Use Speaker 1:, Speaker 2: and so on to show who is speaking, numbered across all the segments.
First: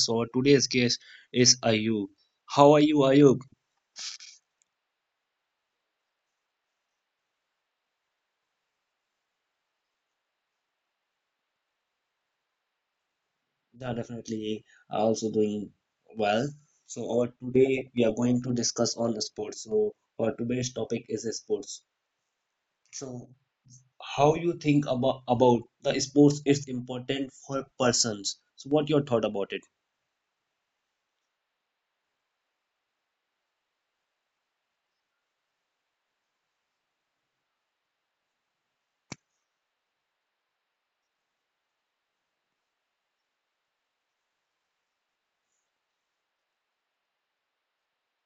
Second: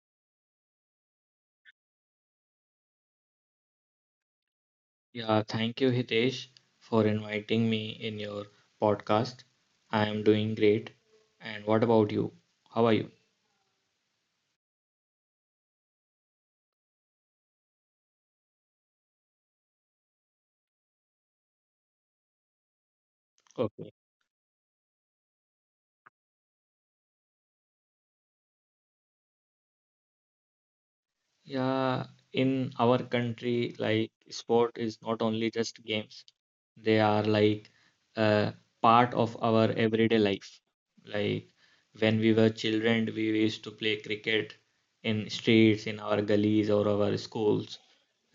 Speaker 1: So our today's guest is Ayub. How are you, Ayub?
Speaker 2: Yeah, thank you, Hitesh, for inviting me in your podcast. I am doing great. And what about you? How are you?
Speaker 1: Yeah, definitely. I also doing well. So our today we are going to discuss on sports. So our today's topic is sports. So
Speaker 2: Okay.
Speaker 1: how you think about the sports is important for persons. So what your thought about it?
Speaker 2: Yeah, in our country, like sport is not only just games. They are like a part of our everyday life. Like when we were children, we used to play cricket in streets, in our gullies or our schools.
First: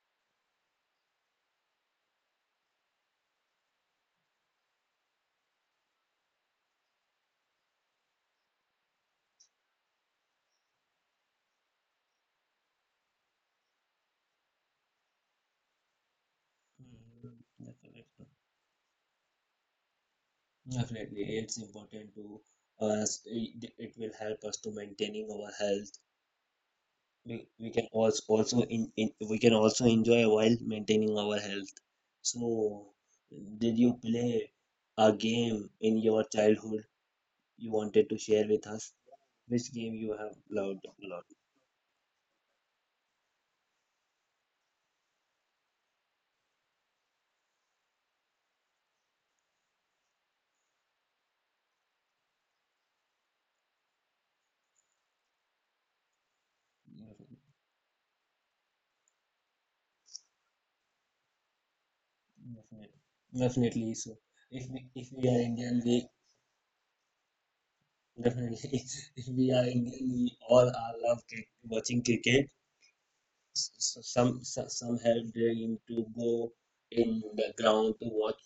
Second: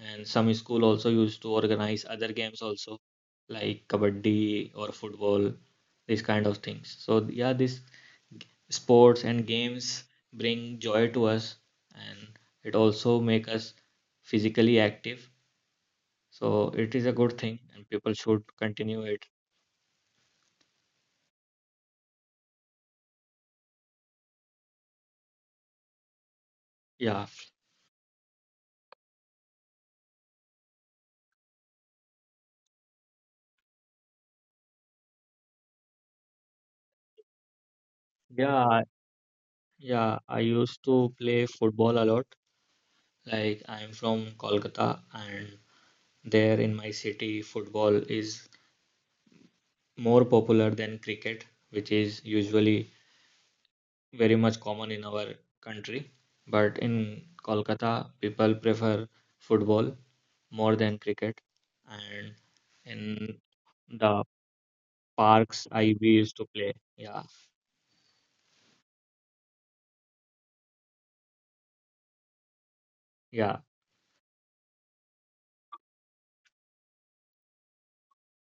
Speaker 2: And some school also used to organize other games also, like kabaddi or football, these kind of things. So yeah, these sports and games bring joy to us, and it also make us physically active. So it is a
Speaker 1: Mm,
Speaker 2: good thing and people
Speaker 1: definitely.
Speaker 2: should continue it.
Speaker 1: Definitely, it's important to us. It will help us to maintaining our health.
Speaker 2: Yeah,
Speaker 1: We can also also in we can also enjoy while maintaining our health. So, did you play a game in your childhood you wanted to share with
Speaker 2: yeah,
Speaker 1: us? Which game you
Speaker 2: yeah,
Speaker 1: have
Speaker 2: I
Speaker 1: loved
Speaker 2: used to
Speaker 1: a lot?
Speaker 2: play football a lot. Like I'm from Kolkata, and there in my city football is more popular than cricket, which is usually very much common in our country. But in Kolkata, people prefer football more than cricket. And
Speaker 1: Definitely,
Speaker 2: in
Speaker 1: definitely. So,
Speaker 2: the
Speaker 1: if we are
Speaker 2: parks,
Speaker 1: Indian,
Speaker 2: I we
Speaker 1: we
Speaker 2: used to play. Yeah,
Speaker 1: definitely if we are Indian, we all are love watching cricket.
Speaker 2: yeah,
Speaker 1: Some have dream to go in the ground to watch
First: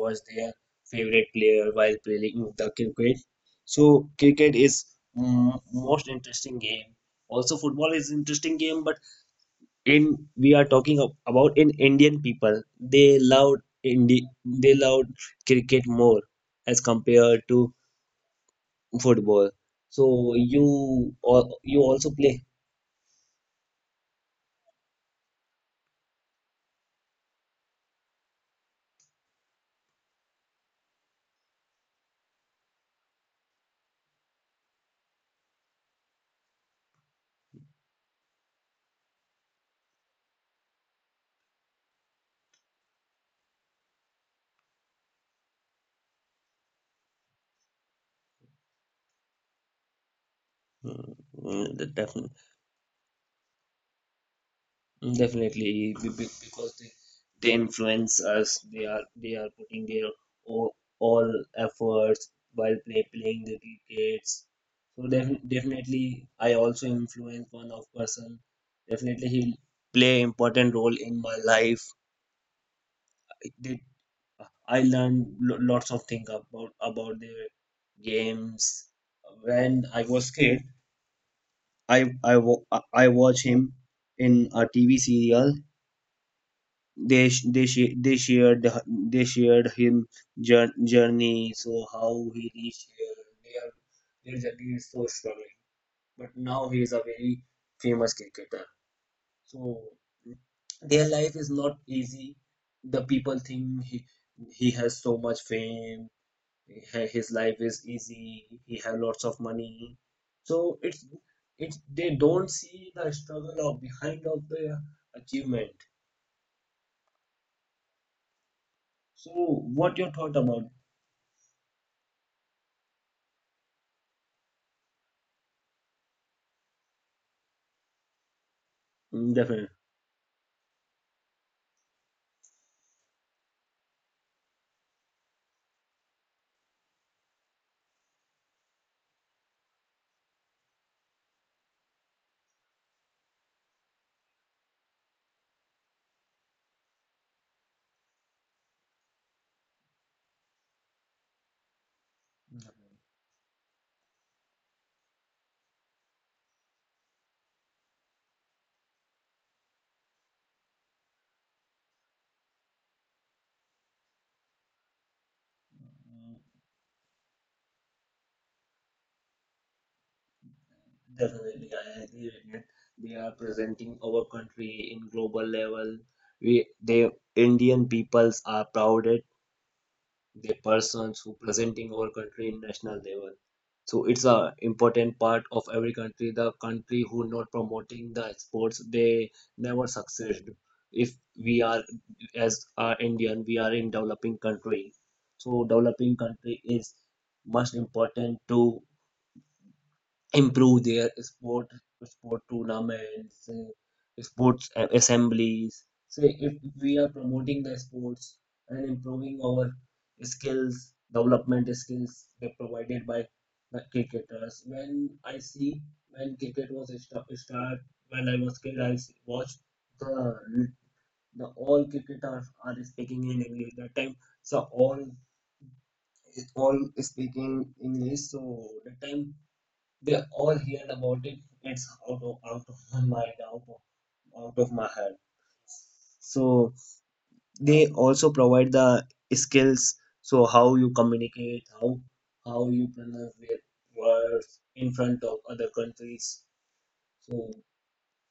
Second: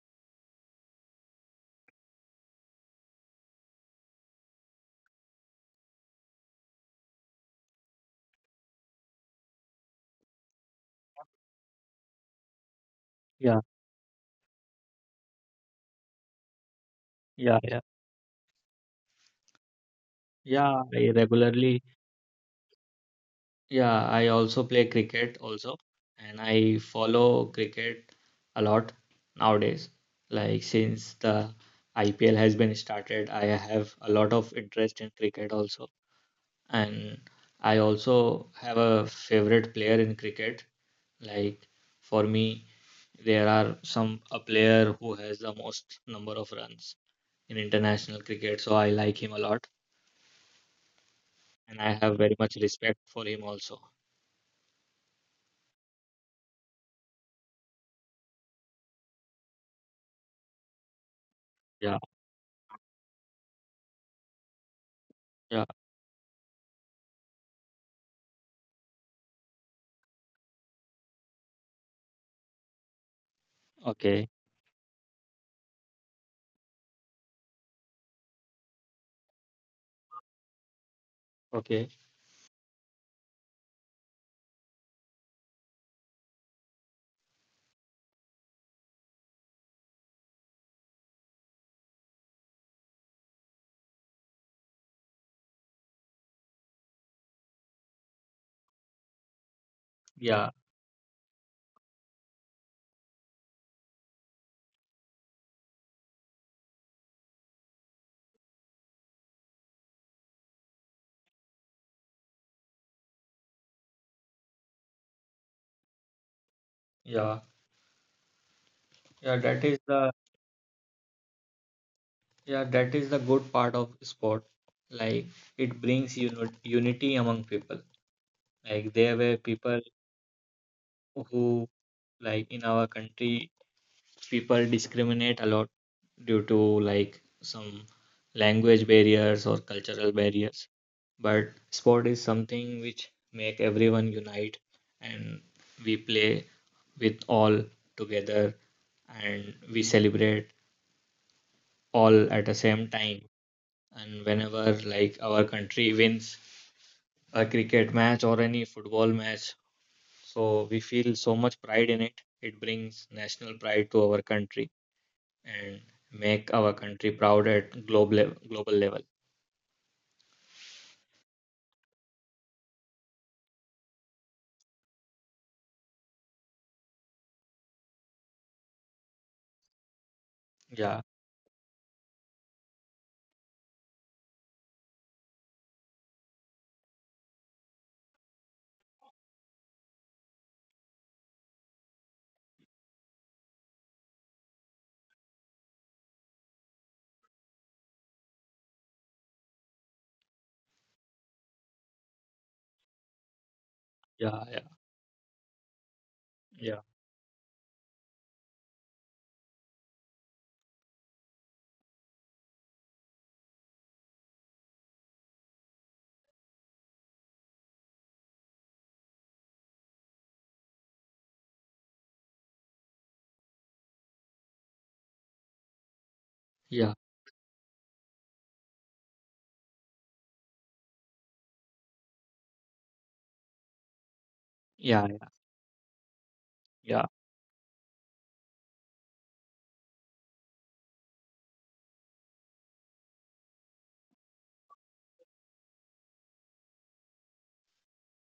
Speaker 1: watch their favorite player while playing the cricket. So cricket is, mm, most interesting game. Also football is interesting game, but in we are talking about in Indian people, they love
Speaker 2: yeah,
Speaker 1: Indi they love cricket more as compared
Speaker 2: yeah,
Speaker 1: to
Speaker 2: yeah.
Speaker 1: football. So you
Speaker 2: Yeah, I
Speaker 1: you
Speaker 2: regularly
Speaker 1: also play.
Speaker 2: yeah, I also play cricket also, and I follow cricket a lot nowadays. Like since the IPL has been started, I have a lot of interest in cricket also. And I also have a favorite player in cricket. Like for me, there are some a player who has the most number of runs in international cricket, so I like him a lot,
Speaker 1: Mm,
Speaker 2: and
Speaker 1: mm,
Speaker 2: I have very
Speaker 1: definitely.
Speaker 2: much respect for him also.
Speaker 1: Mm, definitely, because they influence us. They are putting their all
Speaker 2: Yeah,
Speaker 1: efforts while playing the crickets. So def-
Speaker 2: yeah,
Speaker 1: definitely, I also influence one of person. Definitely, he'll play important role in my life. I did
Speaker 2: okay,
Speaker 1: I learned lots of things about their games. When I was kid,
Speaker 2: okay.
Speaker 1: I I wa- I watch him in a TV serial. They sh- they sh- they shared the, they shared him journey, so how he reached here. Their journey is so struggling, but now he is a very famous cricketer. So
Speaker 2: Yeah,
Speaker 1: their life is not easy. The people think he has so much fame. His life is easy, he has lots of money, so it's they don't see the struggle of behind of the achievement.
Speaker 2: yeah,
Speaker 1: So
Speaker 2: yeah, that is
Speaker 1: what your
Speaker 2: the
Speaker 1: thought about?
Speaker 2: yeah, that is the good part of sport. Like it brings unity among people. Like there
Speaker 1: Mm,
Speaker 2: were
Speaker 1: definitely.
Speaker 2: people who, like in our country, people discriminate a lot due to like some language barriers or cultural barriers. But sport is something which make everyone unite, and we play with all together, and we celebrate all at the same time, and whenever like our country wins a cricket match or any football match, so we feel so much pride in it. It brings national pride to our country and
Speaker 1: Mm,
Speaker 2: make our country proud at global level.
Speaker 1: definitely, I agree with you. They are presenting our country in global level. We, the Indian peoples are proud at the
Speaker 2: Yeah,
Speaker 1: persons who presenting our country in national level. So it's a important part of every country. The country who not promoting the sports, they never succeed. If we are as a Indian, we are in developing country. So developing country is most important to improve their sport tournaments,
Speaker 2: yeah,
Speaker 1: sports
Speaker 2: yeah,
Speaker 1: assemblies. So if
Speaker 2: yeah,
Speaker 1: we are promoting the sports and improving our skills, development skills that provided by the cricketers, when I see, when cricket was a start, when I was kid, I watched the, all cricketers are speaking in English that time. So all
Speaker 2: yeah,
Speaker 1: speaking English. So that time, they all heard about it. It's out of my mind, out of my
Speaker 2: yeah,
Speaker 1: head. So
Speaker 2: yeah,
Speaker 1: they also provide the skills. So how you communicate, how you pronounce their words in front of other countries. So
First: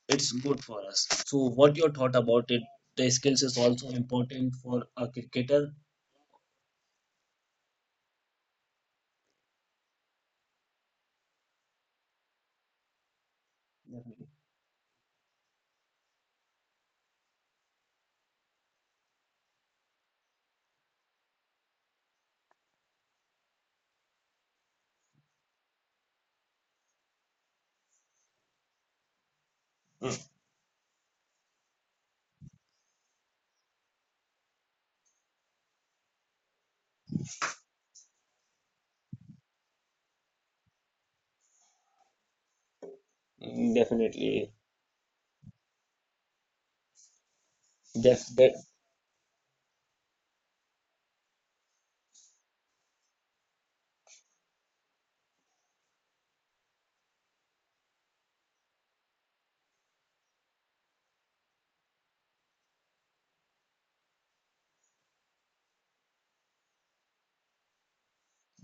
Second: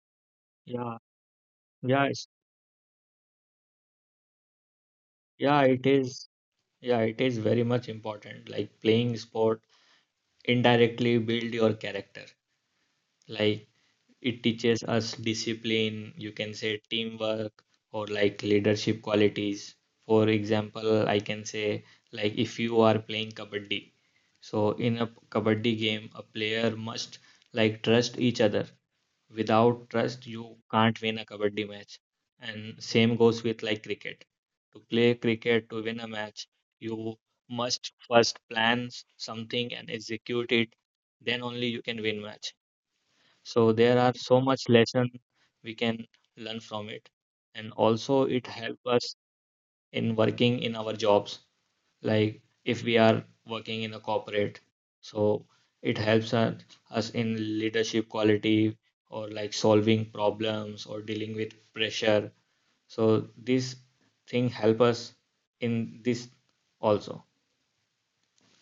Speaker 1: it's good for
Speaker 2: yeah,
Speaker 1: us. So what your
Speaker 2: yeah,
Speaker 1: thought about it? The skills is also important for a
Speaker 2: yeah,
Speaker 1: cricketer.
Speaker 2: it is very much important. Like playing sport indirectly build your character. Like, it teaches us discipline, you can say teamwork, or like leadership qualities. For example, I can say, like, if you are playing kabaddi. So in a kabaddi game, a player must like trust each other. Without trust, you can't win a kabaddi match. And same goes with like cricket. To play cricket, to win a match, you must first plan something and execute it. Then only you can win match. So there are so
Speaker 1: Okay.
Speaker 2: much lesson we can learn from it. And also
Speaker 1: Yes,
Speaker 2: it help us in working in our jobs. Like if we are working in a corporate, so it helps us in leadership quality, or like solving problems or dealing with pressure. So this thing help us in this also.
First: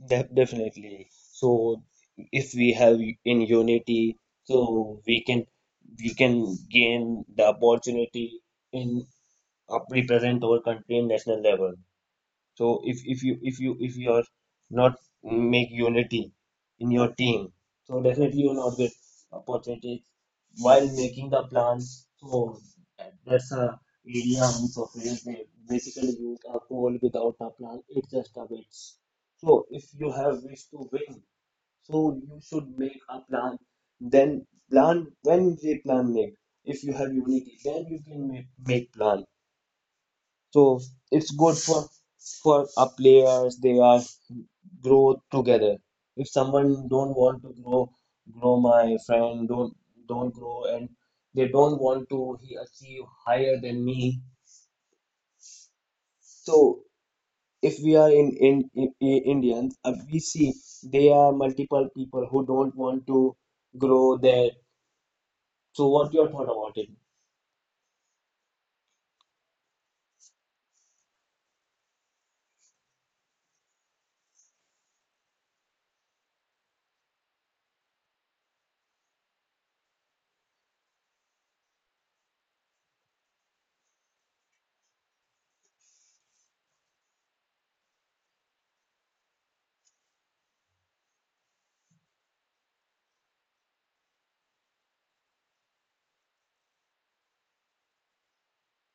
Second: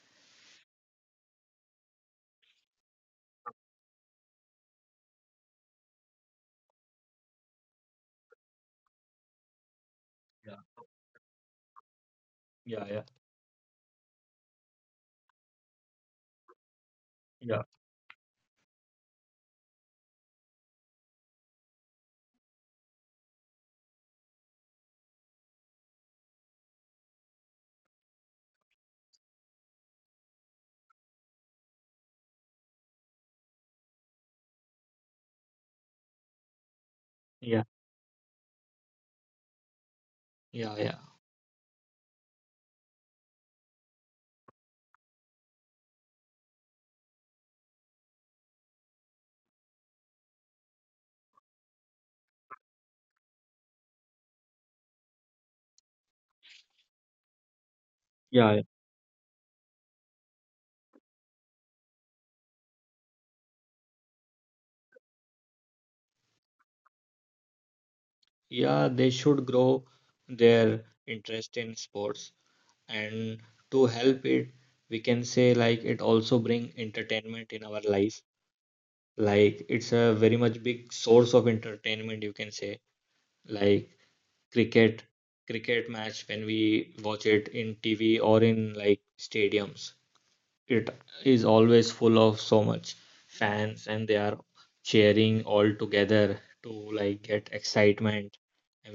Speaker 1: definitely. So if we have in unity, so we can gain the opportunity in, represent
Speaker 2: Yeah,
Speaker 1: our country in national level. So if
Speaker 2: yeah,
Speaker 1: if you if you if you're not make unity in your team,
Speaker 2: yeah,
Speaker 1: so definitely you'll not get opportunities while making the plan. So that's a area use of real estate. Basically, use a goal without a plan. It's just a bit. So if you have wish to win, so you should make a plan. Then plan when they plan make. If you have unity,
Speaker 2: yeah,
Speaker 1: then you can make plan.
Speaker 2: yeah,
Speaker 1: So
Speaker 2: yeah,
Speaker 1: it's good for our players. They are grow together. If someone don't want to grow, grow my friend, don't grow, and they don't want to he achieve higher than me. So if we are in
Speaker 2: yeah.
Speaker 1: in, in, in Indians, we see there are multiple people who don't want to grow there. So what your thought about it?
Speaker 2: Yeah, they should grow their interest in sports, and to help it, we can say like it also bring entertainment in our life. Like it's a very much big source of entertainment, you can say. Like cricket, cricket match, when we watch it in TV or in like stadiums, it is always full of so much fans, and they are cheering all together to like get excitement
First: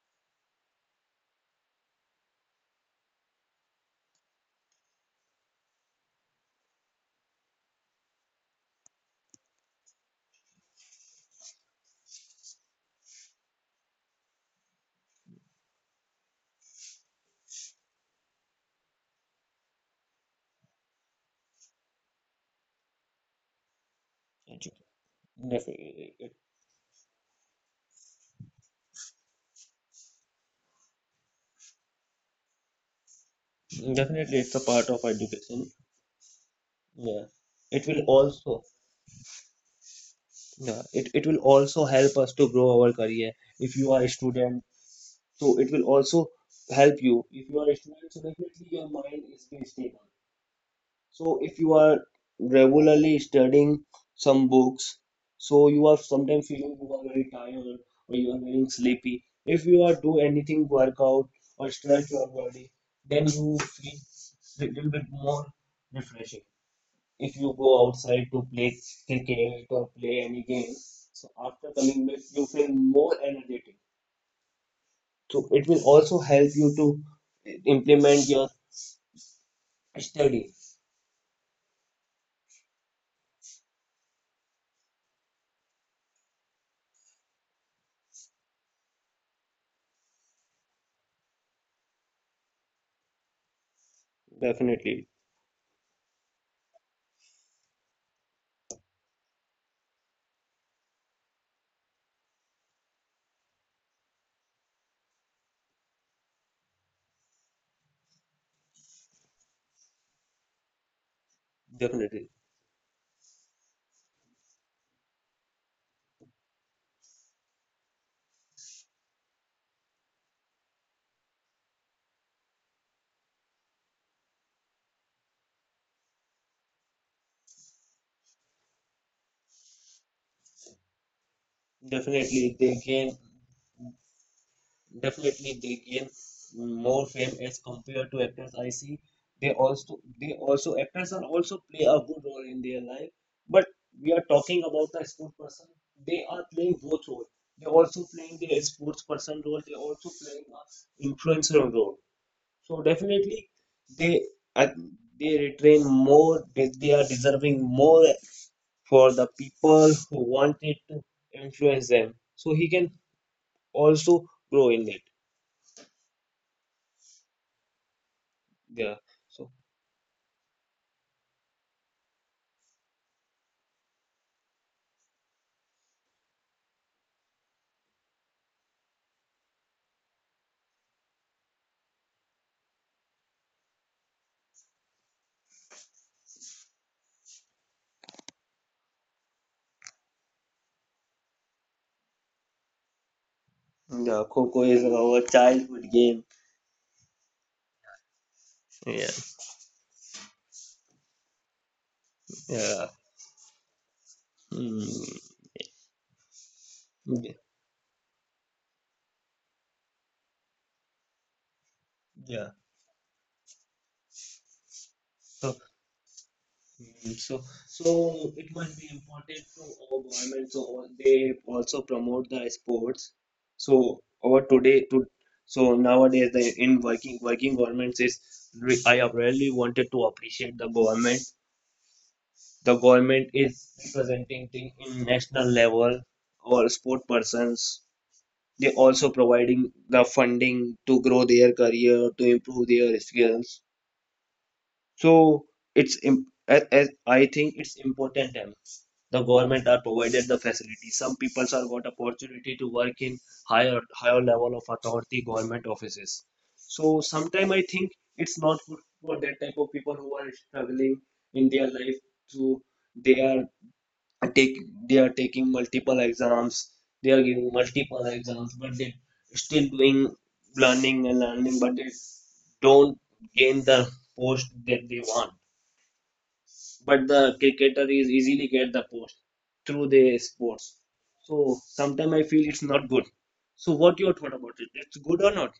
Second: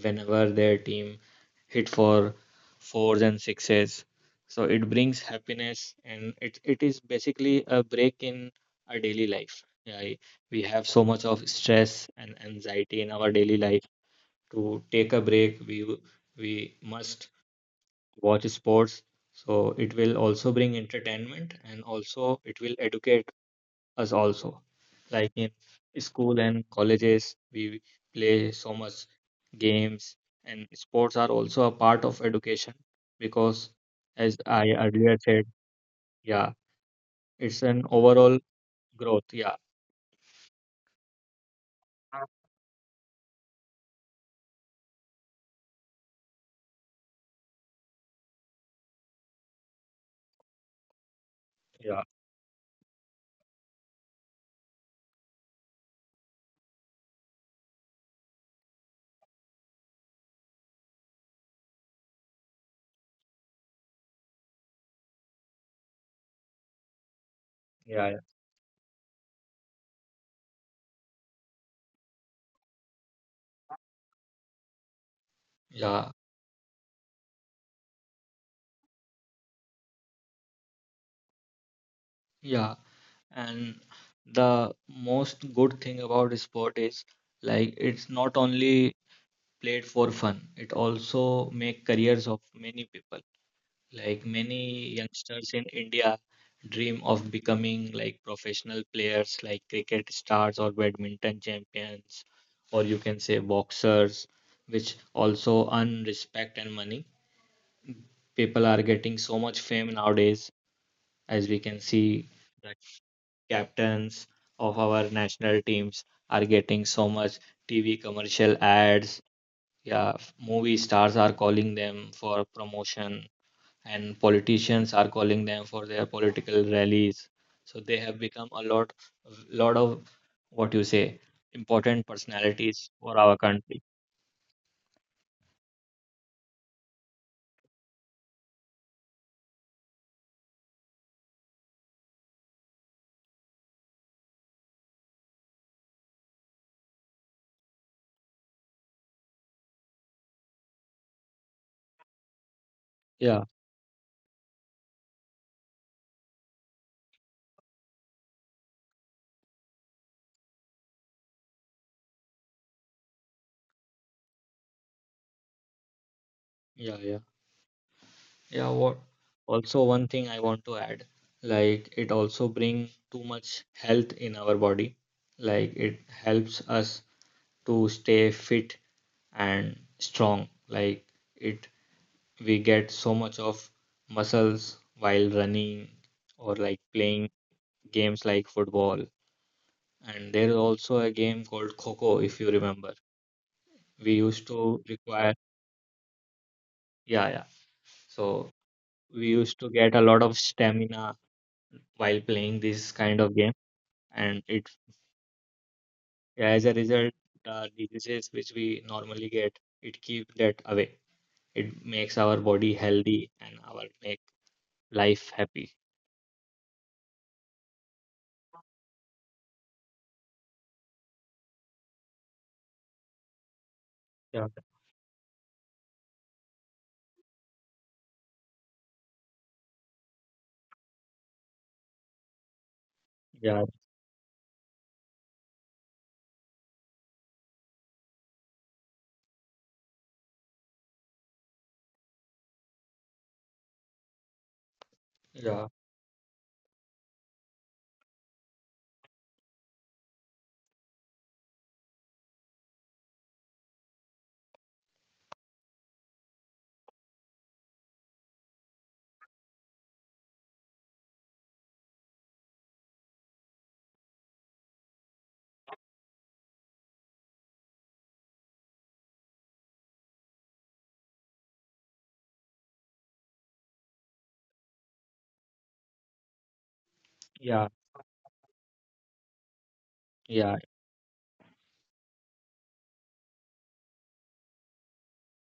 Speaker 2: whenever their team hit for fours and sixes. So it brings happiness, and it is basically a break in our daily life. Yeah, we have so much of stress and anxiety in our daily life. To take a break, we must watch sports. So it will also bring entertainment, and also it will educate us also.
Speaker 1: Edu-
Speaker 2: Like in
Speaker 1: Definitely,
Speaker 2: school and colleges, we play so much games, and sports are also a part of education because, as
Speaker 1: definitely, it's a
Speaker 2: I
Speaker 1: part of
Speaker 2: earlier said,
Speaker 1: education.
Speaker 2: yeah,
Speaker 1: Yeah,
Speaker 2: it's an
Speaker 1: it will
Speaker 2: overall
Speaker 1: also.
Speaker 2: growth. Yeah.
Speaker 1: Yeah, it will also help us to grow our career if you are a student. So it will also help you if you are a student. So definitely your mind is very stable. So if you are
Speaker 2: Yeah,
Speaker 1: regularly studying some books, so you are sometimes feeling you are very tired, or you are getting sleepy. If you are do anything workout or stretch your body, then you feel little bit more refreshing. If you go
Speaker 2: yeah,
Speaker 1: outside to play cricket or play any game, so after coming back, you feel more energetic. So it
Speaker 2: yeah,
Speaker 1: will
Speaker 2: yeah,
Speaker 1: also help you to implement your study.
Speaker 2: yeah. And the most good thing about sport is like it's not only played for fun. It also make careers of many people. Like many
Speaker 1: Definitely,
Speaker 2: youngsters in India dream of becoming like professional players, like cricket stars or badminton champions, or you can say boxers, which also earn respect and money. People are getting so much fame nowadays, as we can see
Speaker 1: definitely,
Speaker 2: the captains of our national teams are getting so much TV commercial ads. Yeah, movie stars are calling them for promotion, and politicians are calling them for their political rallies. So they have become a lot of what you say, important
Speaker 1: definitely. They
Speaker 2: personalities for
Speaker 1: gain
Speaker 2: our country.
Speaker 1: Definitely, they gain more fame as compared to actors. I see, they also actors are also play a good role in their life. But we are talking about the sport person. They are playing both role. They also playing the sports person role. They also playing a influencer role. So
Speaker 2: Yeah,
Speaker 1: definitely, they uh, they retain more. They are deserving more for the people who wanted to influence them. So he can also grow in it.
Speaker 2: yeah, yeah, yeah.
Speaker 1: Yeah.
Speaker 2: What?
Speaker 1: So
Speaker 2: Also, one thing I want to add, like it also bring too much health in our body. Like it helps us to stay fit and strong. Like it we get so much of muscles while running, or like playing games like football. And there is also a game called Kho, if you remember. We
Speaker 1: yeah,
Speaker 2: used
Speaker 1: Coco
Speaker 2: to
Speaker 1: is our
Speaker 2: require,
Speaker 1: childhood game.
Speaker 2: yeah, yeah. So
Speaker 1: Yeah.
Speaker 2: we used to get a lot of stamina while playing
Speaker 1: Yeah.
Speaker 2: this kind of game, and
Speaker 1: Mm,
Speaker 2: as a result,
Speaker 1: yeah.
Speaker 2: the diseases which we normally get, it keeps that away. It makes our
Speaker 1: Yeah.
Speaker 2: body healthy and our make life
Speaker 1: So,
Speaker 2: happy.
Speaker 1: mm, so so it must be important to our government. So they also promote the sports. So, our
Speaker 2: Yeah,
Speaker 1: today to so nowadays, the in working governments is, I have really wanted to appreciate the government. The government
Speaker 2: yeah,
Speaker 1: is representing thing in national level or sport persons. They also providing the funding to grow their career, to improve their skills. So
Speaker 2: yeah,
Speaker 1: it's as I think it's important. The government are provided the facility. Some people are got opportunity to work in higher level of authority government offices. So sometime I think it's not good for that type of people who are struggling in their life. So they are take they are taking multiple exams, they are giving multiple exams, but they still doing learning and learning, but they don't gain the post that they want. But the
Speaker 2: yeah.
Speaker 1: cricketer is easily get the post through their
Speaker 2: Yeah,
Speaker 1: sports. So sometimes I feel it's not good. So what your thought about it, it's good or not?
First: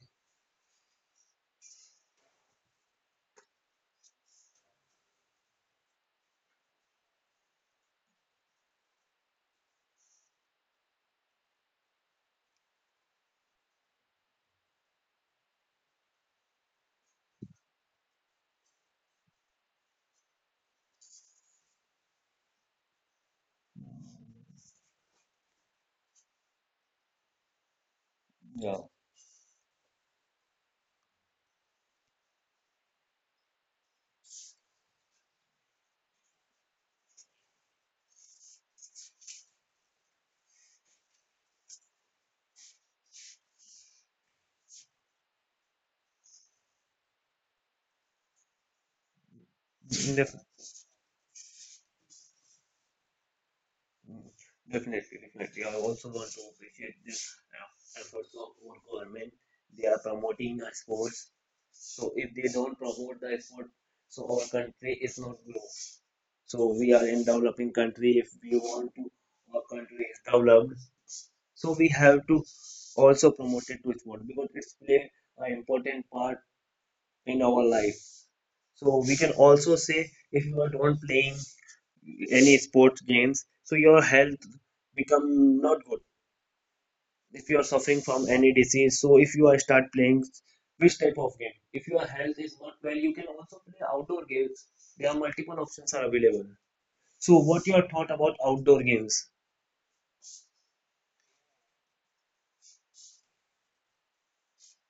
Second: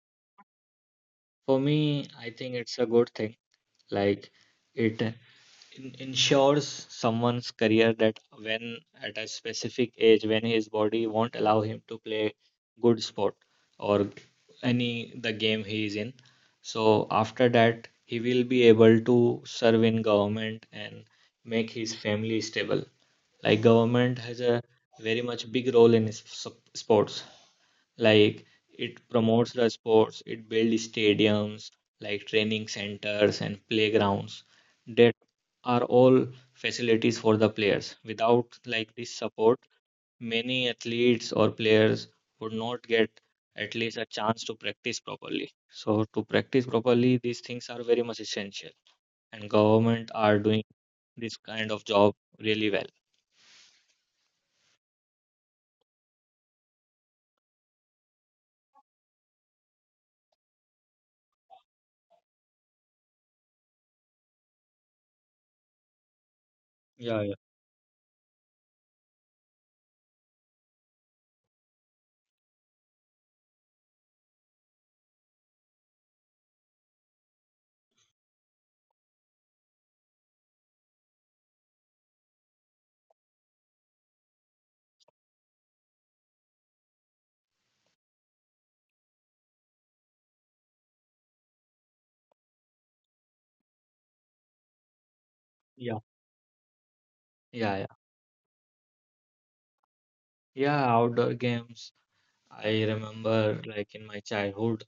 Speaker 2: for me, I think it's a good thing. Like it, ensures someone's career, that when at a specific age, when his body won't allow him to play good sport or any the game he is in. So after that, he will be able to serve in government and make his family stable. Like government has a very much big role in sports. Like
Speaker 1: Yeah.
Speaker 2: it promotes the sports, it builds stadiums, like training centers and playgrounds, that are all facilities for the players. Without like this support, many athletes or players would not get at least a chance to practice properly. So to practice properly, these things are very much essential, and government are
Speaker 1: Yes.
Speaker 2: doing this kind of job really well.
Speaker 1: Definitely, definitely. I also want to appreciate this, efforts of our government. They are promoting our sports. So if they don't promote the sport, so our country is not grow. So we are in
Speaker 2: Yeah, yeah,
Speaker 1: developing country. If we want to, our country is developed. So we have to also promote it to sport, because it's play an important part in our life. So we can also say, if you are not playing any sports games, so your health become not good. If you are suffering from any disease, so if you are start playing which type of game, if your health is not well, you can also play outdoor games. There are multiple options
Speaker 2: yeah,
Speaker 1: are available. So what
Speaker 2: yeah,
Speaker 1: your
Speaker 2: yeah.
Speaker 1: thought about outdoor games?
Speaker 2: Yeah, outdoor games. I remember like in my childhood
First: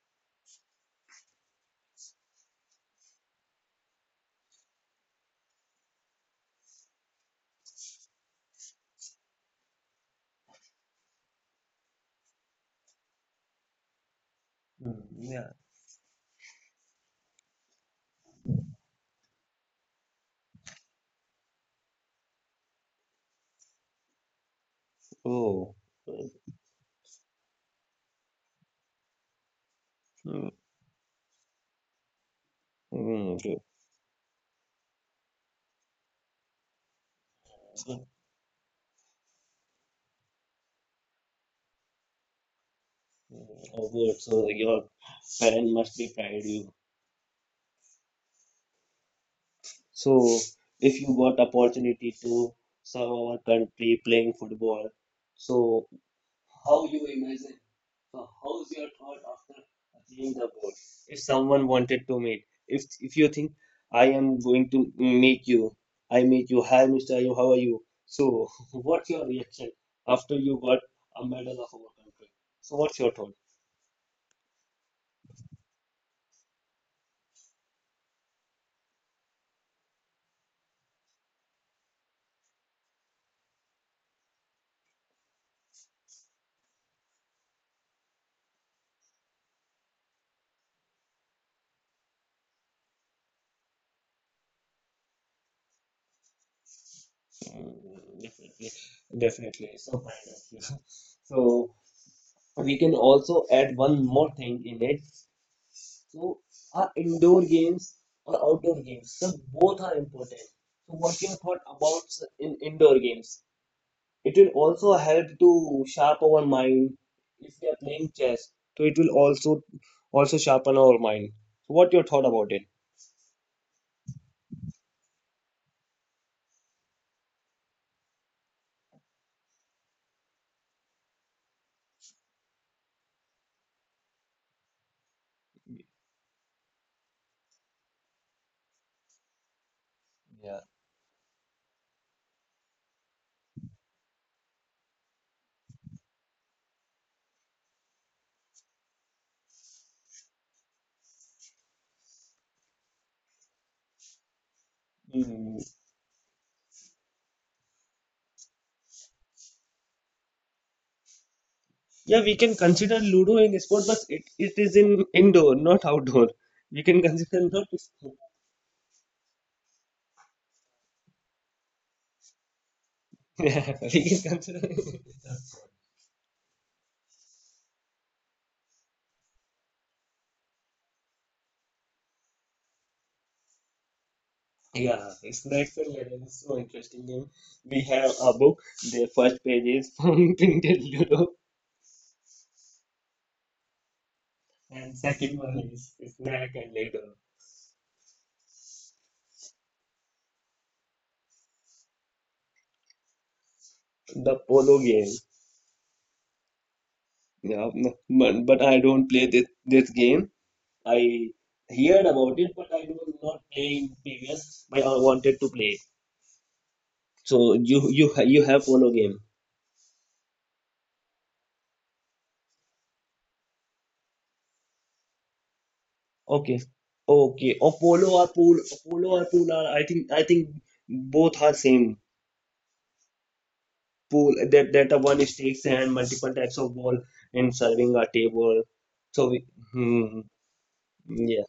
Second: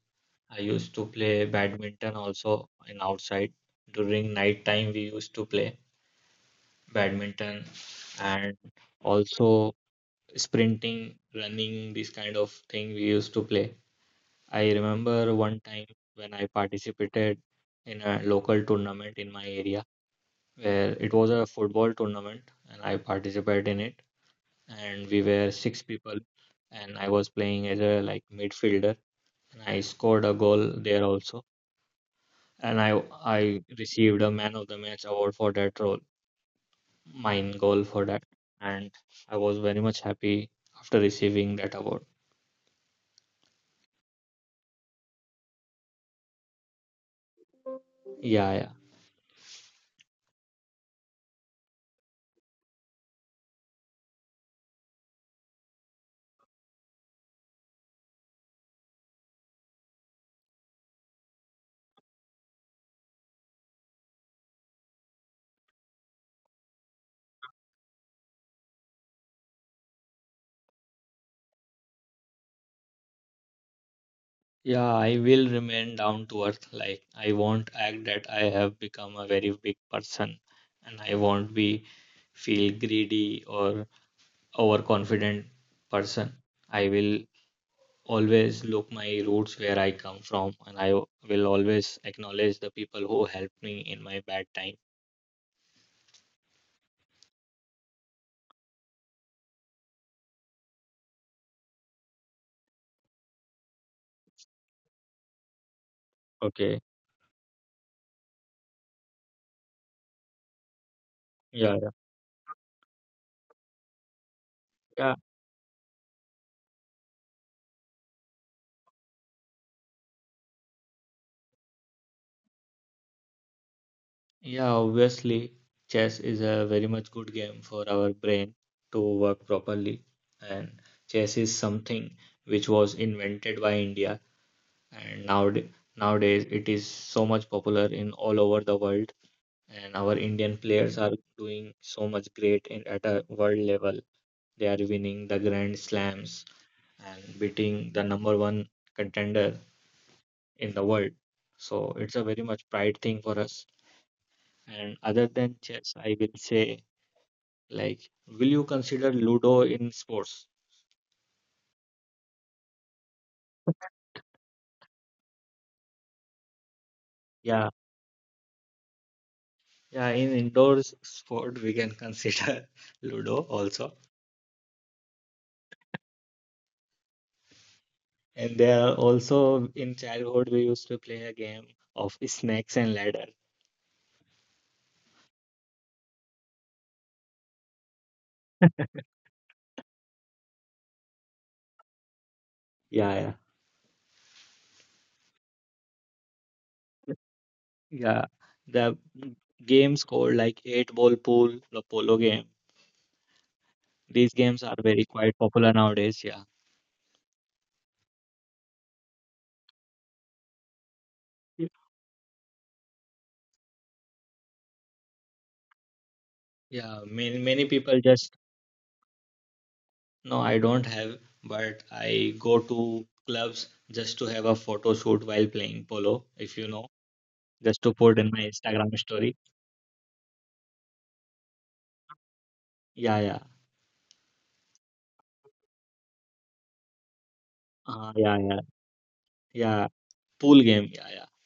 Speaker 2: I used to play badminton also in outside. During night time, we used to play badminton, and also sprinting, running, this kind of thing we used to play. I
Speaker 1: Hmm,
Speaker 2: remember
Speaker 1: yeah.
Speaker 2: one time when I participated in a local tournament in my area, where it was a football tournament, and I participated in it, and we were
Speaker 1: Oh.
Speaker 2: six people, and I was playing as a like midfielder, and I scored a
Speaker 1: Mm,
Speaker 2: goal there also, and I
Speaker 1: mm, good.
Speaker 2: I received a man of the match award for that role, mine goal for
Speaker 1: So,
Speaker 2: that, and I was very much happy after receiving that award.
Speaker 1: oh good, so your parent must be proud you.
Speaker 2: Yeah, yeah,
Speaker 1: So if you got opportunity to serve our country playing football, so how you imagine. So how's your thought after achieving the goal? If someone wanted to meet, if you think I am going to meet you, I meet you. Hi, Mr. Ayub, how are you? So, what's your reaction after you got a medal of our country? So what's your thought?
Speaker 2: yeah. I will remain down to earth. Like I won't act that I have become a very big person, and I won't be feel greedy or overconfident person. I will always look my roots where I come from, and I will always acknowledge the people who helped me in my bad time.
Speaker 1: Mm, definitely, definitely. So, kind so we can also add one more thing in it. So,
Speaker 2: Okay.
Speaker 1: are indoor games or outdoor games? So both are important. So what your thought
Speaker 2: Yeah, yeah,
Speaker 1: about in indoor games? It will also
Speaker 2: yeah,
Speaker 1: help to sharpen our mind. If we are playing chess, so it will also sharpen our mind. So what your thought about it?
Speaker 2: yeah. Obviously, chess is a very much good game for our brain to work properly. And chess is something which was invented by India, and nowadays it is so much popular in all over the world. And our
Speaker 1: Yeah.
Speaker 2: Indian players are doing so much great in at a world level. They are winning the Grand Slams and beating the number one contender in the world. So it's a very much pride thing for us. And other
Speaker 1: Hmm.
Speaker 2: than chess, I will say, like, will you consider Ludo in sports?
Speaker 1: Yeah, we can consider Ludo in sport, but it is in indoor, not outdoor. We can consider not.
Speaker 2: Yeah, yeah, in indoors sport, we can consider Ludo
Speaker 1: Yeah,
Speaker 2: also.
Speaker 1: we can consider.
Speaker 2: And there are also in childhood, we used to play a game of snakes and ladder.
Speaker 1: Yeah, it's next level. It's so interesting game. We have a book. The first page is from Tintin Ludo,
Speaker 2: Yeah,
Speaker 1: and second one is Snack and later.
Speaker 2: yeah, yeah. The games called like eight ball pool, the polo game.
Speaker 1: The
Speaker 2: These games
Speaker 1: polo
Speaker 2: are
Speaker 1: game.
Speaker 2: very quite popular nowadays. Yeah,
Speaker 1: Yeah, but I don't play this game. I heard about it, but I was not playing previous. But I wanted to play.
Speaker 2: yeah. Many
Speaker 1: So
Speaker 2: many
Speaker 1: you
Speaker 2: people
Speaker 1: you ha- you
Speaker 2: just.
Speaker 1: have polo game.
Speaker 2: No, I don't have, but I go to clubs just to have a photo shoot while playing polo,
Speaker 1: Okay,
Speaker 2: if you know,
Speaker 1: okay. Or
Speaker 2: just to put in my Instagram
Speaker 1: polo or
Speaker 2: story.
Speaker 1: pool are, I think both are same.
Speaker 2: Yeah, yeah.
Speaker 1: Pool, that a one stakes and multiple types of ball in serving a
Speaker 2: Yeah,
Speaker 1: table.
Speaker 2: yeah,
Speaker 1: So
Speaker 2: yeah.
Speaker 1: hmm,
Speaker 2: Pool game. Yeah, yeah.
Speaker 1: yeah,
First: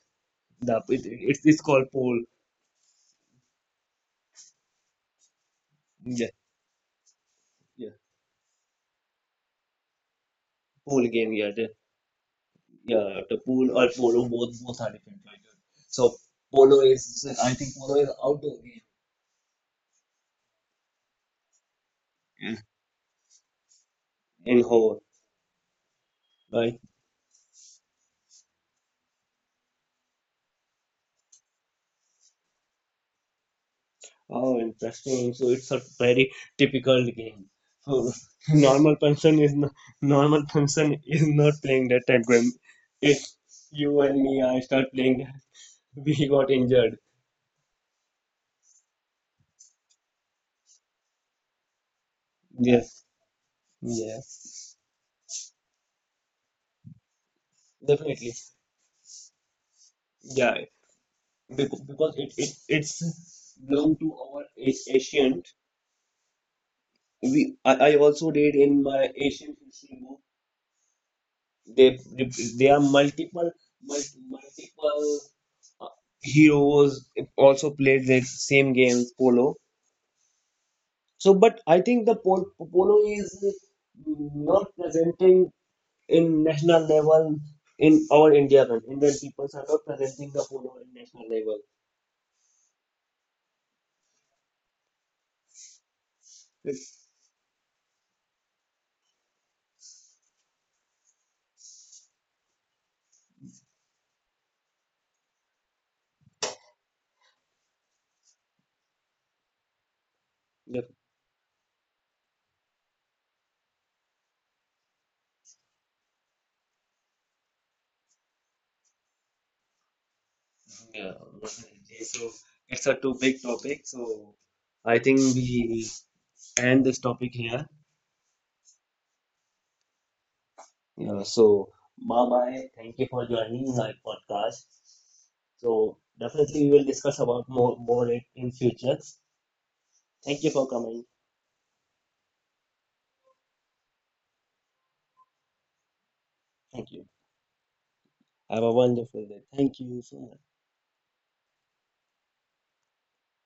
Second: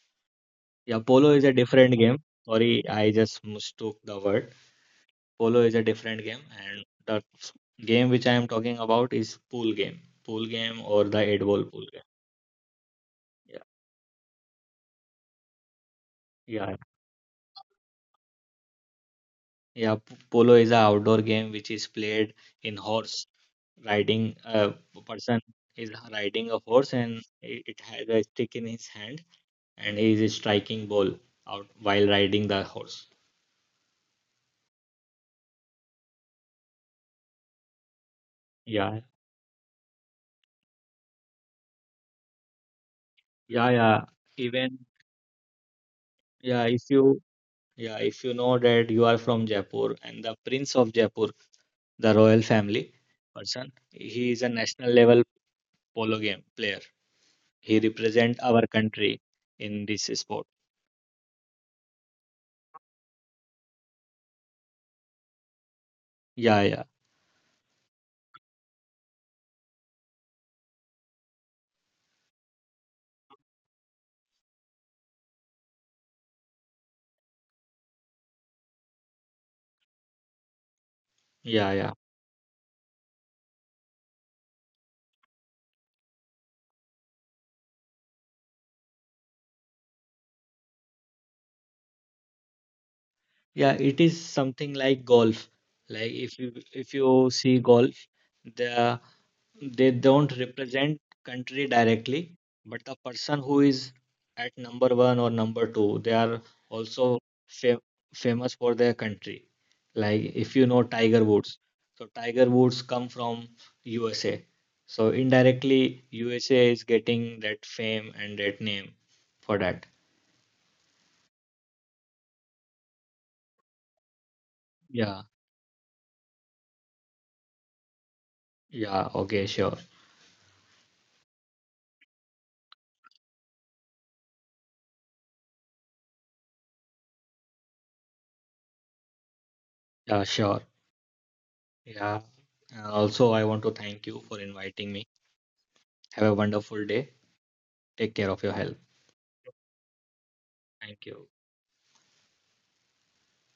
Speaker 1: the
Speaker 2: Yeah,
Speaker 1: it,
Speaker 2: polo
Speaker 1: it's
Speaker 2: is a
Speaker 1: it's called
Speaker 2: different game.
Speaker 1: pool.
Speaker 2: Sorry, I just mistook the word. Polo is a different
Speaker 1: Yeah,
Speaker 2: game, and the
Speaker 1: yeah,
Speaker 2: game which I am talking about is pool game. Pool game or
Speaker 1: pool
Speaker 2: the
Speaker 1: game.
Speaker 2: eight
Speaker 1: Yeah,
Speaker 2: ball pool game.
Speaker 1: yeah, the
Speaker 2: Yeah,
Speaker 1: pool or polo, both are different. Right? So
Speaker 2: yeah.
Speaker 1: polo is, I think polo is outdoor game
Speaker 2: Yeah, polo is a outdoor game, which is played in horse riding.
Speaker 1: in whole,
Speaker 2: A person is riding a
Speaker 1: right?
Speaker 2: horse, and it has a stick in his hand, and he is striking ball out while riding the horse.
Speaker 1: Oh, interesting. So it's a very difficult game. So, normal
Speaker 2: Yeah,
Speaker 1: person is not, normal person is not playing that type game. If
Speaker 2: yeah,
Speaker 1: you
Speaker 2: yeah.
Speaker 1: and me, I
Speaker 2: Even,
Speaker 1: start playing that, we got
Speaker 2: yeah, if
Speaker 1: injured.
Speaker 2: you yeah, if you know that you are from Jaipur and the Prince of Jaipur, the royal family
Speaker 1: Yes.
Speaker 2: person,
Speaker 1: Yeah.
Speaker 2: he is a national level polo game player. He
Speaker 1: Definitely.
Speaker 2: represent our country in this sport.
Speaker 1: Yeah. Because it's belong to our ancient.
Speaker 2: Yeah, yeah,
Speaker 1: I also did in my ancient history book. They there are multiple multiple, uh, heroes also played the same games polo. So, but
Speaker 2: yeah,
Speaker 1: I
Speaker 2: yeah.
Speaker 1: think the polo is not presenting in national level in our India country. Indian people are not presenting the polo in national level.
Speaker 2: Yeah, it is something like golf. Like if you if
Speaker 1: It's,
Speaker 2: you see golf, the they don't represent country directly, but the person who is at number one or number two, they are also fam famous for their country. Like if you know
Speaker 1: yeah,
Speaker 2: Tiger Woods, so Tiger Woods come from USA. So indirectly, USA is getting that fame and that name for that.
Speaker 1: yeah, so it's a too big topic. So I think
Speaker 2: Yeah,
Speaker 1: we end this topic here.
Speaker 2: yeah, okay, sure.
Speaker 1: Yeah, so bye bye. Thank you for joining my podcast. So definitely we will discuss about more it in future.
Speaker 2: Yeah,
Speaker 1: Thank you
Speaker 2: sure.
Speaker 1: for coming.
Speaker 2: Yeah. And also, I want to thank you for inviting me. Have a
Speaker 1: Thank
Speaker 2: wonderful
Speaker 1: you.
Speaker 2: day. Take care of your
Speaker 1: Have a
Speaker 2: health.
Speaker 1: wonderful day. Thank you so much.
Speaker 2: Thank you.